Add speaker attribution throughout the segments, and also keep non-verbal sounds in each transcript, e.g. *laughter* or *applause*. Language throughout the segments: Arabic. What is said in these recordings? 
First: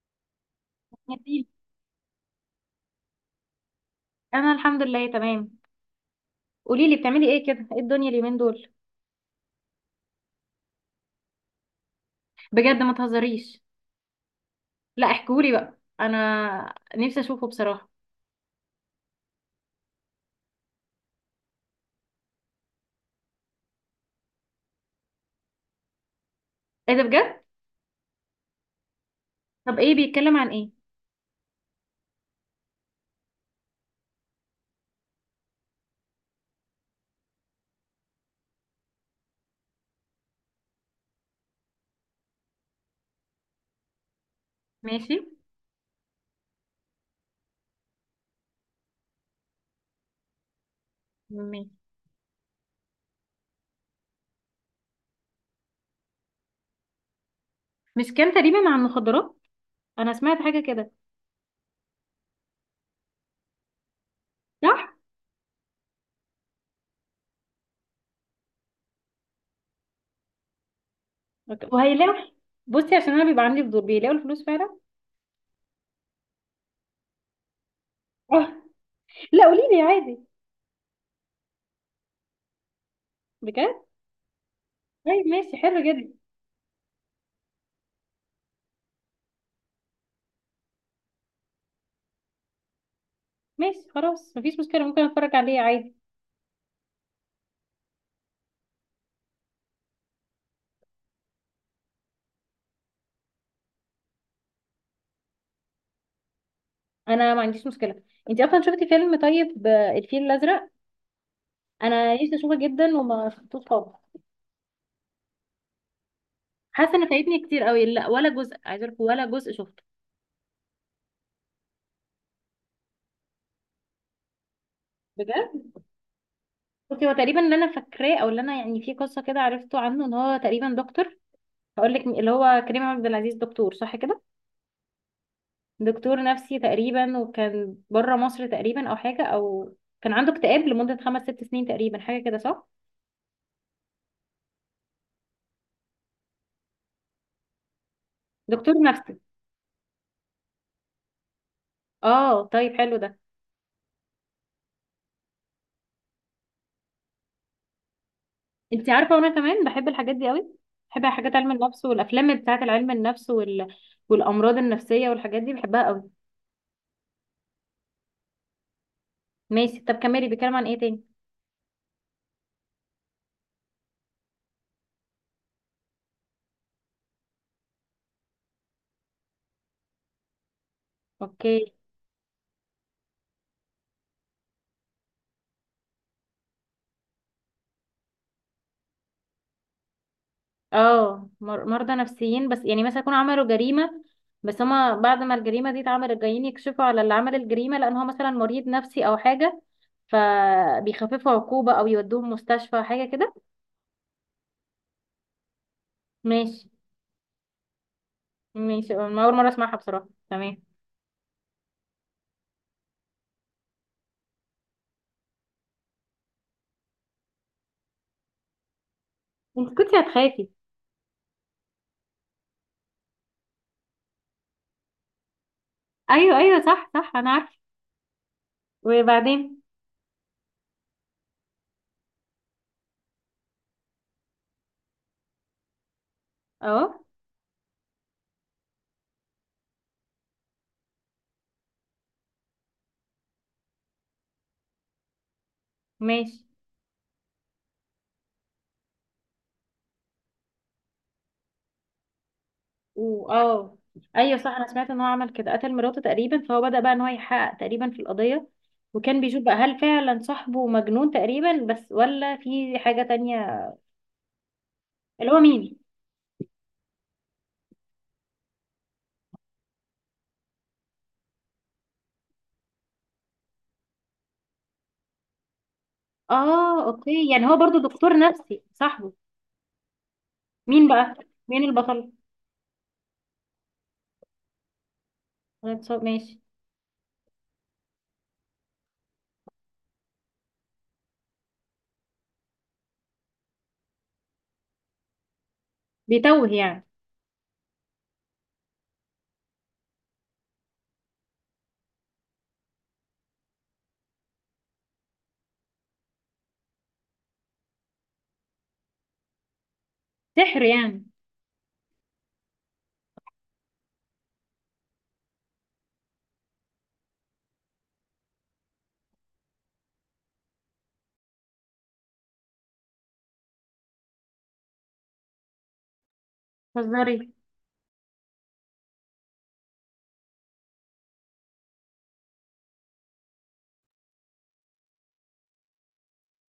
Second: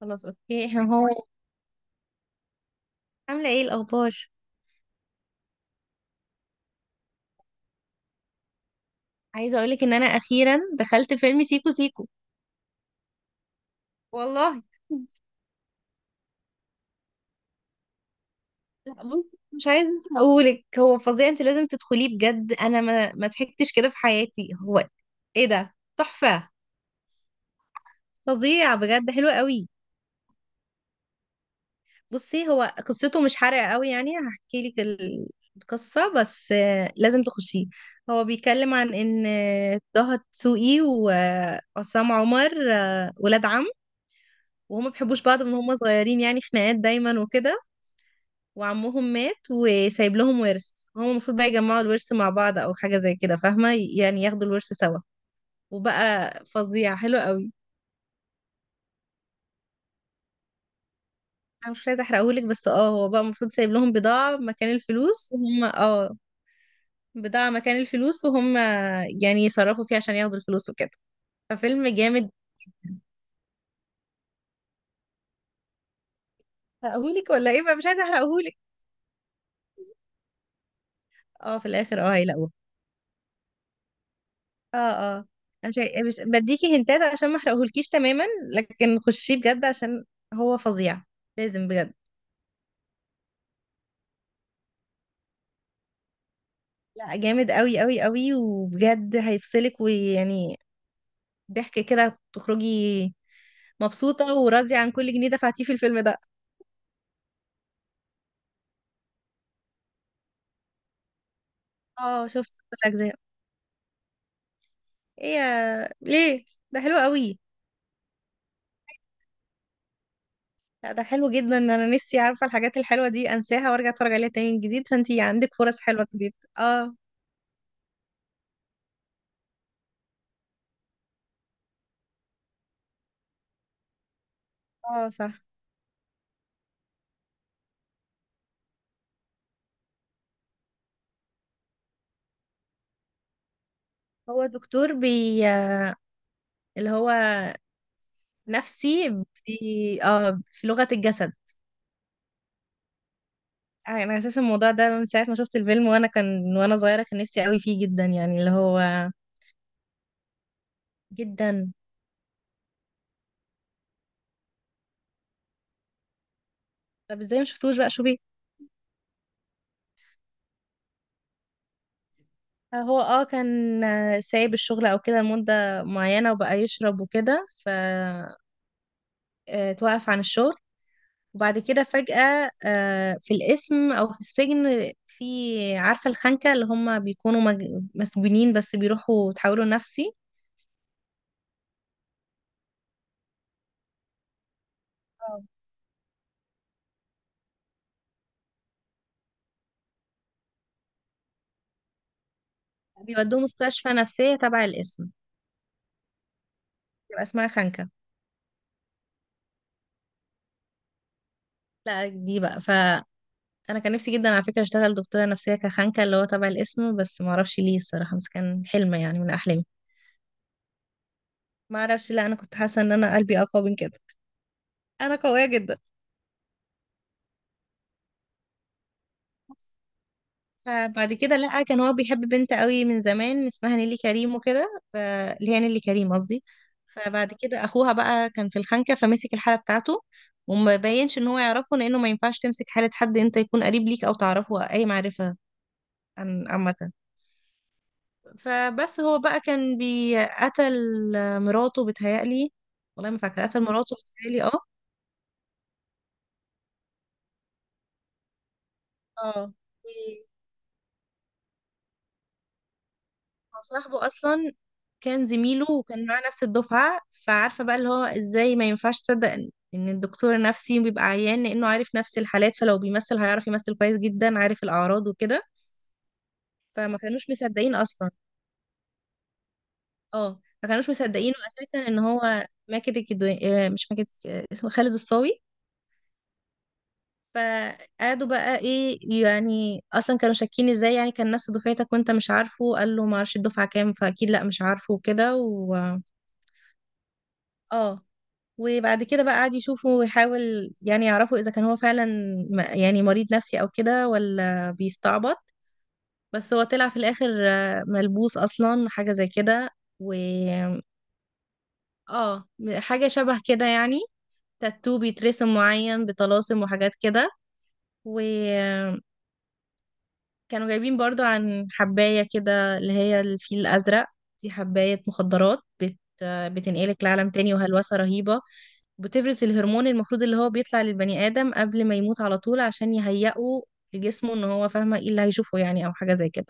Speaker 1: خلاص، اوكي. *laughs* هو
Speaker 2: جميل.
Speaker 1: عامله ايه الاخبار؟
Speaker 2: انا الحمد لله تمام. قولي لي بتعملي ايه كده، ايه الدنيا اليومين دول؟
Speaker 1: عايزه اقولك ان انا اخيرا دخلت فيلم سيكو سيكو.
Speaker 2: بجد، ما تهزريش.
Speaker 1: والله.
Speaker 2: لا احكولي بقى، انا نفسي اشوفه بصراحه.
Speaker 1: لا بصي، مش عايزه اقولك، هو فظيع، انت لازم تدخليه بجد. انا ما ضحكتش كده في حياتي. هو ايه ده، تحفه،
Speaker 2: ايه ده بجد؟
Speaker 1: فظيع بجد، حلو قوي.
Speaker 2: طب ايه بيتكلم عن ايه؟
Speaker 1: بصي هو قصته مش حرقه قوي يعني، هحكي لك القصه بس لازم تخشيه. هو بيتكلم عن ان طه دسوقي وعصام عمر ولاد عم، وهم ما
Speaker 2: ماشي
Speaker 1: بيحبوش بعض من هم صغيرين، يعني خناقات دايما وكده. وعمهم مات وسايب لهم ورث، هم المفروض بقى
Speaker 2: ماشي.
Speaker 1: يجمعوا الورث مع بعض او حاجه زي كده، فاهمه؟ يعني ياخدوا الورث سوا. وبقى فظيع، حلو قوي.
Speaker 2: مش كان تقريبا عن المخدرات؟ انا سمعت حاجه كده.
Speaker 1: انا مش عايزه احرقهولك بس اه، هو بقى المفروض سايب لهم بضاعه مكان
Speaker 2: صح.
Speaker 1: الفلوس، وهم اه بضاعه مكان الفلوس وهم يعني يصرفوا فيها عشان ياخدوا الفلوس وكده. ففيلم
Speaker 2: وهيلاقوا؟
Speaker 1: جامد.
Speaker 2: بصي عشان انا بيبقى عندي فضول، بيلاقوا الفلوس فعلا؟
Speaker 1: احرقهولك ولا ايه بقى؟ مش عايزه
Speaker 2: اه.
Speaker 1: احرقهولك.
Speaker 2: لا قولي لي عادي.
Speaker 1: اه، في الاخر اه هيلاقوه.
Speaker 2: بجد؟
Speaker 1: اه اه.
Speaker 2: طيب ماشي،
Speaker 1: مش
Speaker 2: حلو جدا.
Speaker 1: بديكي هنتات عشان ما احرقهولكيش تماما، لكن خشيه بجد عشان هو فظيع، لازم بجد.
Speaker 2: ماشي خلاص، مفيش مشكله، ممكن اتفرج عليه عادي.
Speaker 1: لا، جامد قوي قوي قوي، وبجد هيفصلك، ويعني ضحك كده تخرجي مبسوطة وراضية عن كل جنيه دفعتيه في الفيلم ده.
Speaker 2: انا ما عنديش مشكله. انت اصلا شفتي فيلم طيب الفيل الازرق؟ انا
Speaker 1: اه
Speaker 2: نفسي
Speaker 1: شفت
Speaker 2: اشوفه
Speaker 1: كل
Speaker 2: جدا
Speaker 1: الأجزاء.
Speaker 2: وما شفتوش خالص.
Speaker 1: ايه ليه؟ ده
Speaker 2: حاسه
Speaker 1: حلو
Speaker 2: ان
Speaker 1: قوي.
Speaker 2: فايتني كتير قوي، لا ولا جزء، عايزه اقول لك، ولا جزء شفته.
Speaker 1: لا ده حلو جدا، انا نفسي عارفة الحاجات الحلوة دي انساها وارجع اتفرج عليها تاني من جديد، فانتي
Speaker 2: بجد؟
Speaker 1: عندك فرص حلوة جديد. اه.
Speaker 2: بصي، هو تقريبا اللي انا فاكراه، او اللي انا يعني في قصه كده عرفته عنه، ان هو تقريبا دكتور. هقول لك، اللي هو كريم عبد العزيز، دكتور صح كده؟
Speaker 1: اه صح.
Speaker 2: دكتور نفسي تقريبا، وكان بره مصر تقريبا، او حاجه، او كان عنده اكتئاب لمده خمس ست سنين تقريبا، حاجه كده، صح؟
Speaker 1: هو دكتور اللي هو
Speaker 2: دكتور نفسي.
Speaker 1: نفسي في، اه، في لغة الجسد.
Speaker 2: اه، طيب حلو ده.
Speaker 1: انا اساسا الموضوع ده من ساعة ما شفت الفيلم، وانا كان من وانا صغيرة كان نفسي قوي فيه جدا، يعني اللي هو.
Speaker 2: انت عارفه، وانا كمان بحب الحاجات دي قوي. بحب حاجات علم
Speaker 1: جدا.
Speaker 2: النفس، والافلام بتاعه العلم النفس، وال... والامراض النفسيه، والحاجات دي بحبها قوي.
Speaker 1: طب ازاي ما شفتوش بقى؟ شو بيه.
Speaker 2: ماشي، طب كملي، بيتكلم عن ايه تاني؟
Speaker 1: هو اه كان سايب الشغل او كده لمدة معينة، وبقى يشرب وكده، ف توقف عن الشغل. وبعد
Speaker 2: اوكي.
Speaker 1: كده فجأة في القسم او في السجن، في عارفة الخنكة اللي هم بيكونوا مسجونين بس بيروحوا تحولوا نفسي.
Speaker 2: اه، مرضى نفسيين، بس يعني مثلا يكونوا عملوا جريمه، بس هما بعد ما
Speaker 1: آه.
Speaker 2: الجريمه دي اتعملت، جايين يكشفوا على اللي عمل الجريمه، لان هو مثلا مريض نفسي او حاجه، فبيخففوا عقوبه، او يودوهم مستشفى، حاجه كده.
Speaker 1: بيودوه مستشفى نفسية تبع القسم،
Speaker 2: ماشي.
Speaker 1: يبقى اسمها خانكة.
Speaker 2: ماشي، أنا اول مره اسمعها بصراحه، تمام.
Speaker 1: لا دي بقى، فأنا كان نفسي جدا على فكرة أشتغل دكتورة نفسية كخانكة، اللي هو تبع الاسم، بس ما أعرفش ليه الصراحة، بس كان حلم يعني من أحلامي.
Speaker 2: انت كنتي هتخافي؟
Speaker 1: ما أعرفش، لا أنا كنت حاسة إن أنا قلبي أقوى من كده، أنا قوية جدا.
Speaker 2: ايوه ايوه، صح صح، انا عارفه. وبعدين؟
Speaker 1: فبعد كده لا، كان هو بيحب بنت قوي من زمان اسمها نيلي كريم وكده اللي هي نيلي كريم قصدي.
Speaker 2: اهو.
Speaker 1: فبعد كده أخوها بقى كان في الخانكة، فمسك الحالة بتاعته وما بينش إن هو يعرفه، لأنه ما ينفعش تمسك حالة حد أنت يكون قريب ليك أو تعرفه أي معرفة
Speaker 2: ماشي.
Speaker 1: عن عامة. فبس هو بقى كان بيقتل مراته، بتهيألي. والله ما فاكرة، قتل
Speaker 2: واه.
Speaker 1: مراته
Speaker 2: ايوه
Speaker 1: بتهيألي،
Speaker 2: صح،
Speaker 1: اه.
Speaker 2: انا سمعت ان هو عمل كده، قتل مراته تقريبا، فهو بدأ بقى ان هو يحقق تقريبا في القضية، وكان بيشوف
Speaker 1: اه.
Speaker 2: بقى هل فعلا صاحبه مجنون تقريبا بس، ولا في حاجة
Speaker 1: هو
Speaker 2: تانية.
Speaker 1: صاحبه اصلا كان
Speaker 2: اللي هو
Speaker 1: زميله
Speaker 2: مين؟
Speaker 1: وكان معاه نفس الدفعة. فعارفة بقى اللي هو ازاي ما ينفعش تصدق ان إن الدكتور النفسي بيبقى عيان، لانه عارف نفس الحالات، فلو بيمثل هيعرف يمثل كويس جدا، عارف الاعراض وكده.
Speaker 2: اه
Speaker 1: فما
Speaker 2: اوكي،
Speaker 1: كانوش
Speaker 2: يعني هو
Speaker 1: مصدقين
Speaker 2: برضو
Speaker 1: اصلا.
Speaker 2: دكتور نفسي صاحبه؟
Speaker 1: اه ما
Speaker 2: مين
Speaker 1: كانوش
Speaker 2: بقى؟
Speaker 1: مصدقينه
Speaker 2: مين
Speaker 1: اساسا ان
Speaker 2: البطل؟
Speaker 1: هو ماكد الكدواني، مش ماكد، اسمه خالد الصاوي.
Speaker 2: ماشي.
Speaker 1: فقعدوا بقى ايه يعني، اصلا كانوا شاكين، ازاي يعني كان نفس دفعتك وانت مش عارفه؟ قال له ما اعرفش الدفعه كام، فاكيد لا مش عارفه وكده. و
Speaker 2: بيتوه يعني.
Speaker 1: اه. وبعد كده بقى قعد يشوفه ويحاول يعني يعرفوا اذا كان هو فعلا يعني مريض نفسي او كده، ولا بيستعبط. بس هو طلع في الاخر ملبوس اصلا، حاجه زي كده. و
Speaker 2: سحر يعني؟
Speaker 1: اه، حاجه شبه كده يعني، تاتو بيترسم معين، بطلاسم وحاجات كده. و كانوا جايبين برضو عن حباية كده، اللي هي الفيل الأزرق، دي حباية مخدرات بتنقلك لعالم
Speaker 2: هزاري.
Speaker 1: تاني، وهلوسة رهيبة، بتفرز الهرمون المفروض اللي هو بيطلع للبني آدم قبل ما يموت على طول، عشان يهيئه لجسمه ان هو، فاهمة، ايه اللي هيشوفه يعني، او حاجة زي كده.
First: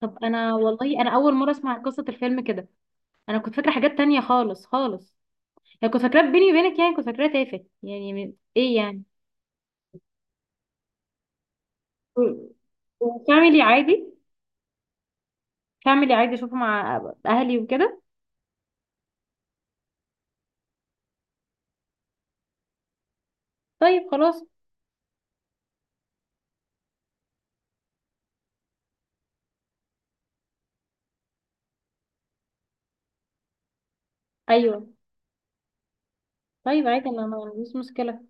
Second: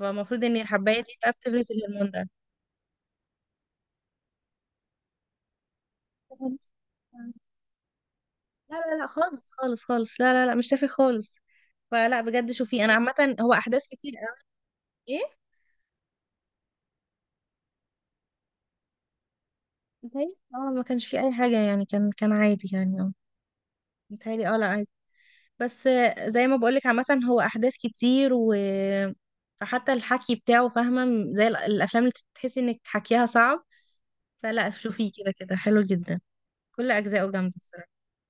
Speaker 2: طب انا
Speaker 1: ان
Speaker 2: والله،
Speaker 1: الحباية
Speaker 2: انا
Speaker 1: دي بقى
Speaker 2: اول مرة
Speaker 1: بتفرز
Speaker 2: اسمع قصة
Speaker 1: الهرمون ده.
Speaker 2: الفيلم كده. انا كنت فاكرة حاجات تانية خالص خالص. يعني كنت فاكراه بيني وبينك، يعني كنت فاكراه تافه، يعني ايه
Speaker 1: لا لا
Speaker 2: يعني.
Speaker 1: لا خالص خالص خالص، لا لا لا مش تافه خالص. فلا
Speaker 2: و-
Speaker 1: بجد شوفي، انا عامة هو
Speaker 2: وفاميلي
Speaker 1: احداث
Speaker 2: عادي.
Speaker 1: كتير قوي. ايه.
Speaker 2: فاميلي عادي اشوفه مع اهلي وكده.
Speaker 1: زي اه، ما كانش فيه اي حاجة يعني، كان عادي يعني.
Speaker 2: طيب خلاص.
Speaker 1: متهيألي، اه، لا عادي. بس زي ما بقولك عامة، هو أحداث كتير، و فحتى الحكي بتاعه، فاهمة، زي الأفلام اللي تحسي إنك حكيها صعب. فلا
Speaker 2: ايوه.
Speaker 1: شوفيه، كده كده حلو جدا،
Speaker 2: طيب
Speaker 1: كل
Speaker 2: عادي، انا
Speaker 1: أجزائه
Speaker 2: ما
Speaker 1: جامدة
Speaker 2: عنديش
Speaker 1: الصراحة.
Speaker 2: مشكله.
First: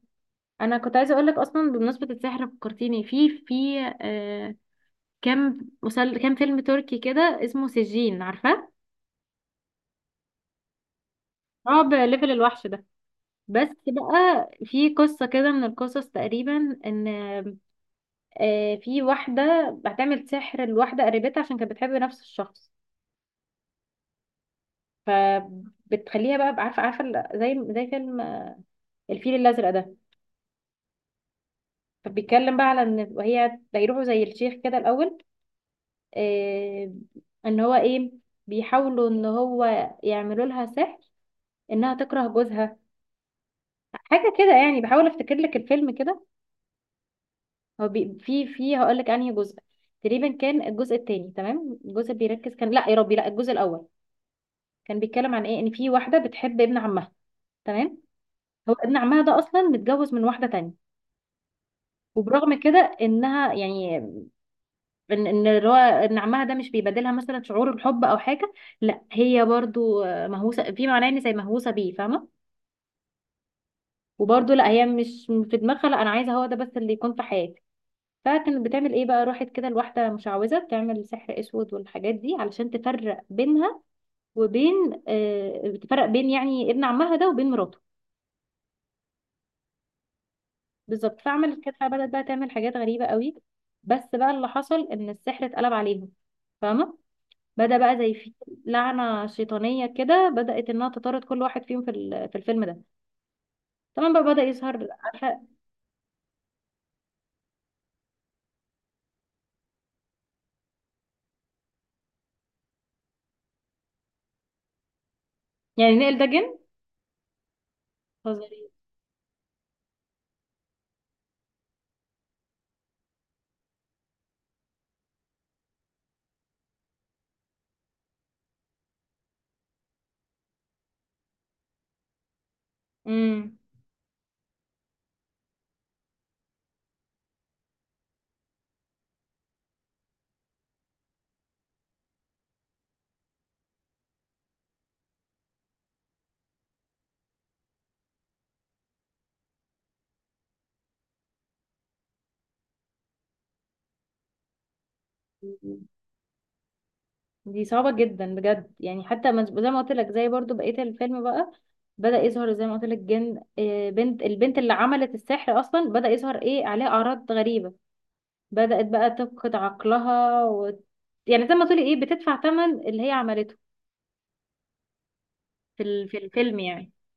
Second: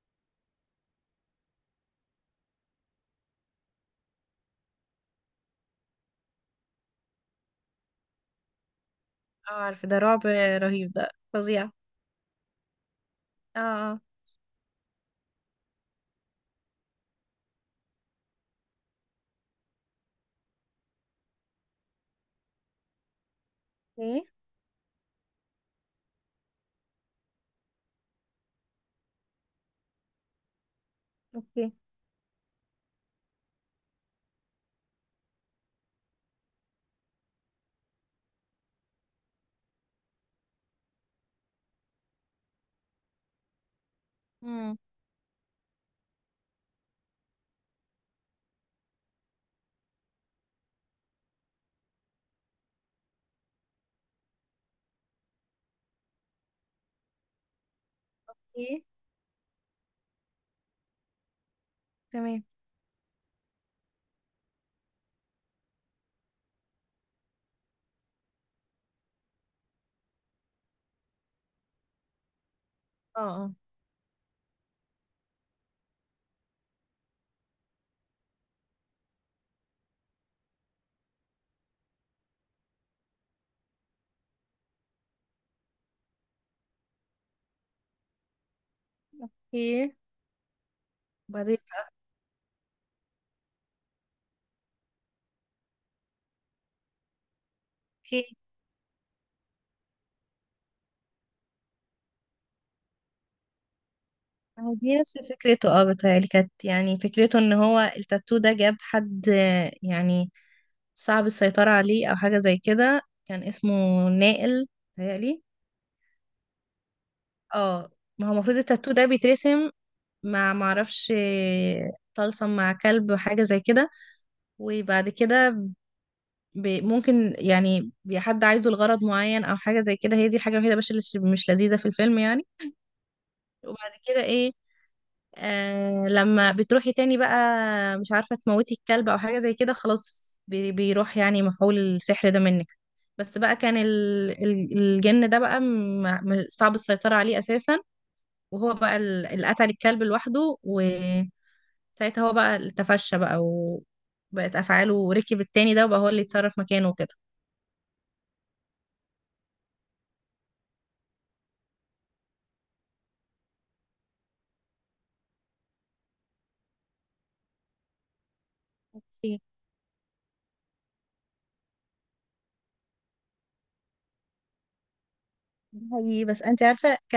Speaker 2: انا كنت عايزه اقول لك، اصلا بمناسبه السحر فكرتيني في كام فيلم تركي كده، اسمه سجين، عارفاه؟
Speaker 1: اه عارفة ده رعب، رهيب ده، فظيع.
Speaker 2: رعب ليفل الوحش ده.
Speaker 1: اه
Speaker 2: بس
Speaker 1: اه.
Speaker 2: بقى في قصه كده من القصص تقريبا، ان في واحده هتعمل سحر لواحده قريبتها، عشان كانت بتحب نفس الشخص.
Speaker 1: اوكي.
Speaker 2: ف بتخليها بقى، عارفه عارفه، زي فيلم الفيل الازرق ده.
Speaker 1: اوكي.
Speaker 2: فبيتكلم بقى على ان، وهي بيروحوا زي الشيخ كده الاول، آه ان هو ايه، بيحاولوا ان هو يعملوا لها سحر، انها تكره جوزها، حاجه كده
Speaker 1: امم.
Speaker 2: يعني. بحاول افتكر لك الفيلم كده. هو بي، في هقول لك انهي جزء. تقريبا كان الجزء الثاني، تمام الجزء اللي بيركز، كان لا يا ربي، لا الجزء الاول كان بيتكلم عن ايه، ان في واحده بتحب ابن عمها، تمام. هو
Speaker 1: اوكي.
Speaker 2: ابن عمها ده اصلا متجوز من واحده تانية،
Speaker 1: تمام.
Speaker 2: وبرغم كده انها يعني ان اللي هو ان عمها ده مش بيبادلها مثلا شعور الحب او حاجه، لا هي برضو مهووسه في معناه، ان زي مهووسه بيه، فاهمه؟
Speaker 1: اه اه.
Speaker 2: وبرضو لا هي مش في دماغها، لا انا عايزه هو ده بس اللي يكون في حياتي. فكانت بتعمل ايه بقى، راحت كده لواحده مشعوذه بتعمل سحر اسود والحاجات دي، علشان تفرق بينها وبين، بتفرق بين يعني ابن عمها ده وبين مراته.
Speaker 1: اوكي.
Speaker 2: بالظبط.
Speaker 1: بعدين.
Speaker 2: فعملت كده، بدأت بقى تعمل حاجات غريبه قوي. بس بقى اللي حصل، ان السحر اتقلب عليهم، فاهمه؟ بدأ بقى زي في
Speaker 1: اوكي.
Speaker 2: لعنة شيطانية كده، بدأت انها تطارد كل واحد فيهم في في الفيلم ده. طبعا بقى بدأ يظهر،
Speaker 1: دي نفس
Speaker 2: عارفة،
Speaker 1: فكرته، اه بتهيألي كانت يعني فكرته ان هو التاتو ده جاب حد يعني صعب السيطرة عليه أو حاجة زي كده. كان اسمه نائل تهيألي.
Speaker 2: يعني نقل ده جن،
Speaker 1: اه. ما هو المفروض
Speaker 2: فظيع.
Speaker 1: التاتو ده بيترسم، مع، معرفش، طلسم مع كلب وحاجة زي كده. وبعد كده ممكن يعني حد عايزه لغرض معين أو حاجة زي كده. هي دي الحاجة الوحيدة بس اللي مش لذيذة في الفيلم يعني.
Speaker 2: امم
Speaker 1: وبعد كده ايه، آه لما بتروحي تاني بقى، مش عارفة، تموتي الكلب أو حاجة زي كده، خلاص بيروح يعني مفعول السحر ده منك. بس بقى كان الجن ده بقى صعب السيطرة عليه أساسا. وهو بقى اللي قتل الكلب لوحده. وساعتها هو بقى اللي تفشى بقى وبقت أفعاله، وركب التاني ده، وبقى هو اللي يتصرف مكانه وكده.
Speaker 2: دي صعبة جدا بجد، يعني حتى زي ما قلت لك، زي برضو بقية الفيلم بقى، بدأ يظهر زي ما قلت لك جن، بنت البنت اللي عملت السحر أصلا بدأ يظهر ايه عليها أعراض غريبة، بدأت بقى
Speaker 1: اوكي.
Speaker 2: تفقد عقلها و... يعني زي ما تقولي ايه، بتدفع ثمن اللي هي عملته في
Speaker 1: ده
Speaker 2: في
Speaker 1: حقيقي بس
Speaker 2: الفيلم
Speaker 1: انت
Speaker 2: يعني.
Speaker 1: عارفه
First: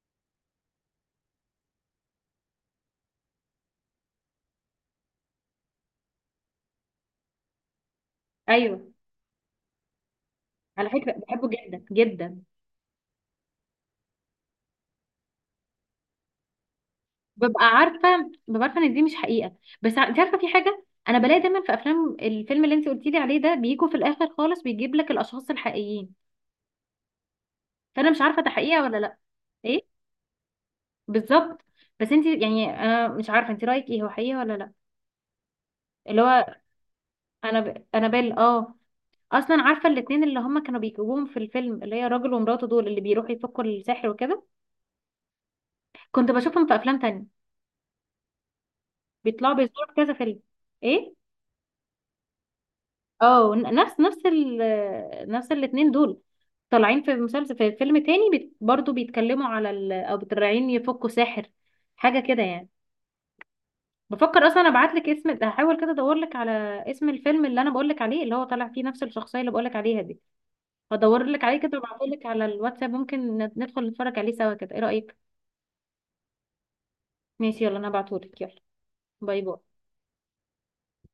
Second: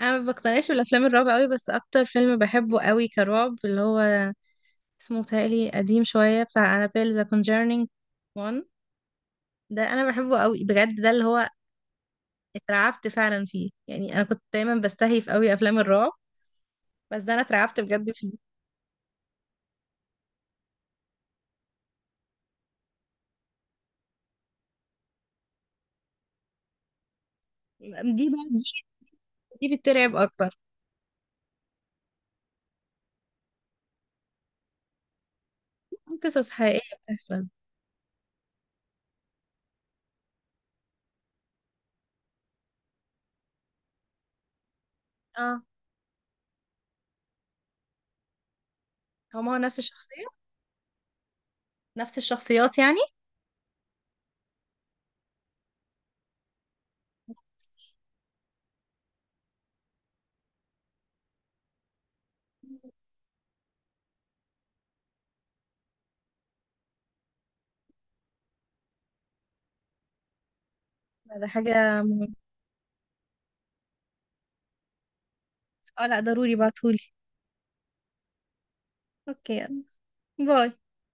Speaker 1: انا ما بقتنعش بالافلام الرعب قوي، بس اكتر فيلم بحبه قوي كرعب اللي هو اسمه تالي، قديم شويه، بتاع انابيل ذا كونجرنينج 1.
Speaker 2: ايوه،
Speaker 1: ده انا بحبه قوي
Speaker 2: على
Speaker 1: بجد، ده
Speaker 2: فكرة
Speaker 1: اللي هو
Speaker 2: بحبه جدا جدا.
Speaker 1: اترعبت فعلا فيه يعني. انا كنت دايما بستهيف قوي افلام الرعب، بس ده انا
Speaker 2: ببقى
Speaker 1: اترعبت بجد
Speaker 2: عارفه
Speaker 1: فيه.
Speaker 2: ببقى عارفه ان دي مش حقيقه، بس انت عارفه، في حاجه انا بلاقي دايما في افلام، الفيلم اللي انت قلتي لي عليه ده بيجوا في الاخر خالص بيجيب لك الاشخاص الحقيقيين، فانا مش
Speaker 1: دي
Speaker 2: عارفه
Speaker 1: بقى،
Speaker 2: ده حقيقه
Speaker 1: دي
Speaker 2: ولا لا.
Speaker 1: دي
Speaker 2: ايه
Speaker 1: بترعب اكتر.
Speaker 2: بالظبط. بس انت يعني، انا مش عارفه انت رايك ايه، هو حقيقه ولا لا، اللي
Speaker 1: قصص
Speaker 2: هو
Speaker 1: حقيقيه بتحصل.
Speaker 2: انا ب... انا بال اه اصلا عارفه الاتنين اللي هما كانوا بيجيبوهم في الفيلم، اللي هي راجل ومراته دول اللي بيروحوا يفكوا السحر وكده،
Speaker 1: اه.
Speaker 2: كنت بشوفهم في افلام تانية،
Speaker 1: هو ما
Speaker 2: بيطلعوا
Speaker 1: هو نفس
Speaker 2: بيصوروا في كذا
Speaker 1: الشخصيه،
Speaker 2: فيلم. ايه،
Speaker 1: نفس الشخصيات يعني.
Speaker 2: اه نفس الاتنين دول، طالعين في مسلسل، في فيلم تاني بيت برضو بيتكلموا على ال... او طالعين يفكوا ساحر، حاجة كده يعني. بفكر اصلا ابعت لك اسم، هحاول كده ادور لك على اسم الفيلم اللي انا بقول لك عليه، اللي هو طالع فيه نفس الشخصية اللي بقول لك عليها دي، هدور لك
Speaker 1: ده
Speaker 2: عليه كده
Speaker 1: حاجه
Speaker 2: وابعته لك
Speaker 1: مهمه.
Speaker 2: على الواتساب، ممكن ندخل نتفرج عليه سوا كده، ايه رأيك؟
Speaker 1: اه لا ضروري بعتهولي.
Speaker 2: ماشي، يلا انا هبعته لك، يلا. باي باي.
Speaker 1: اوكي. باي.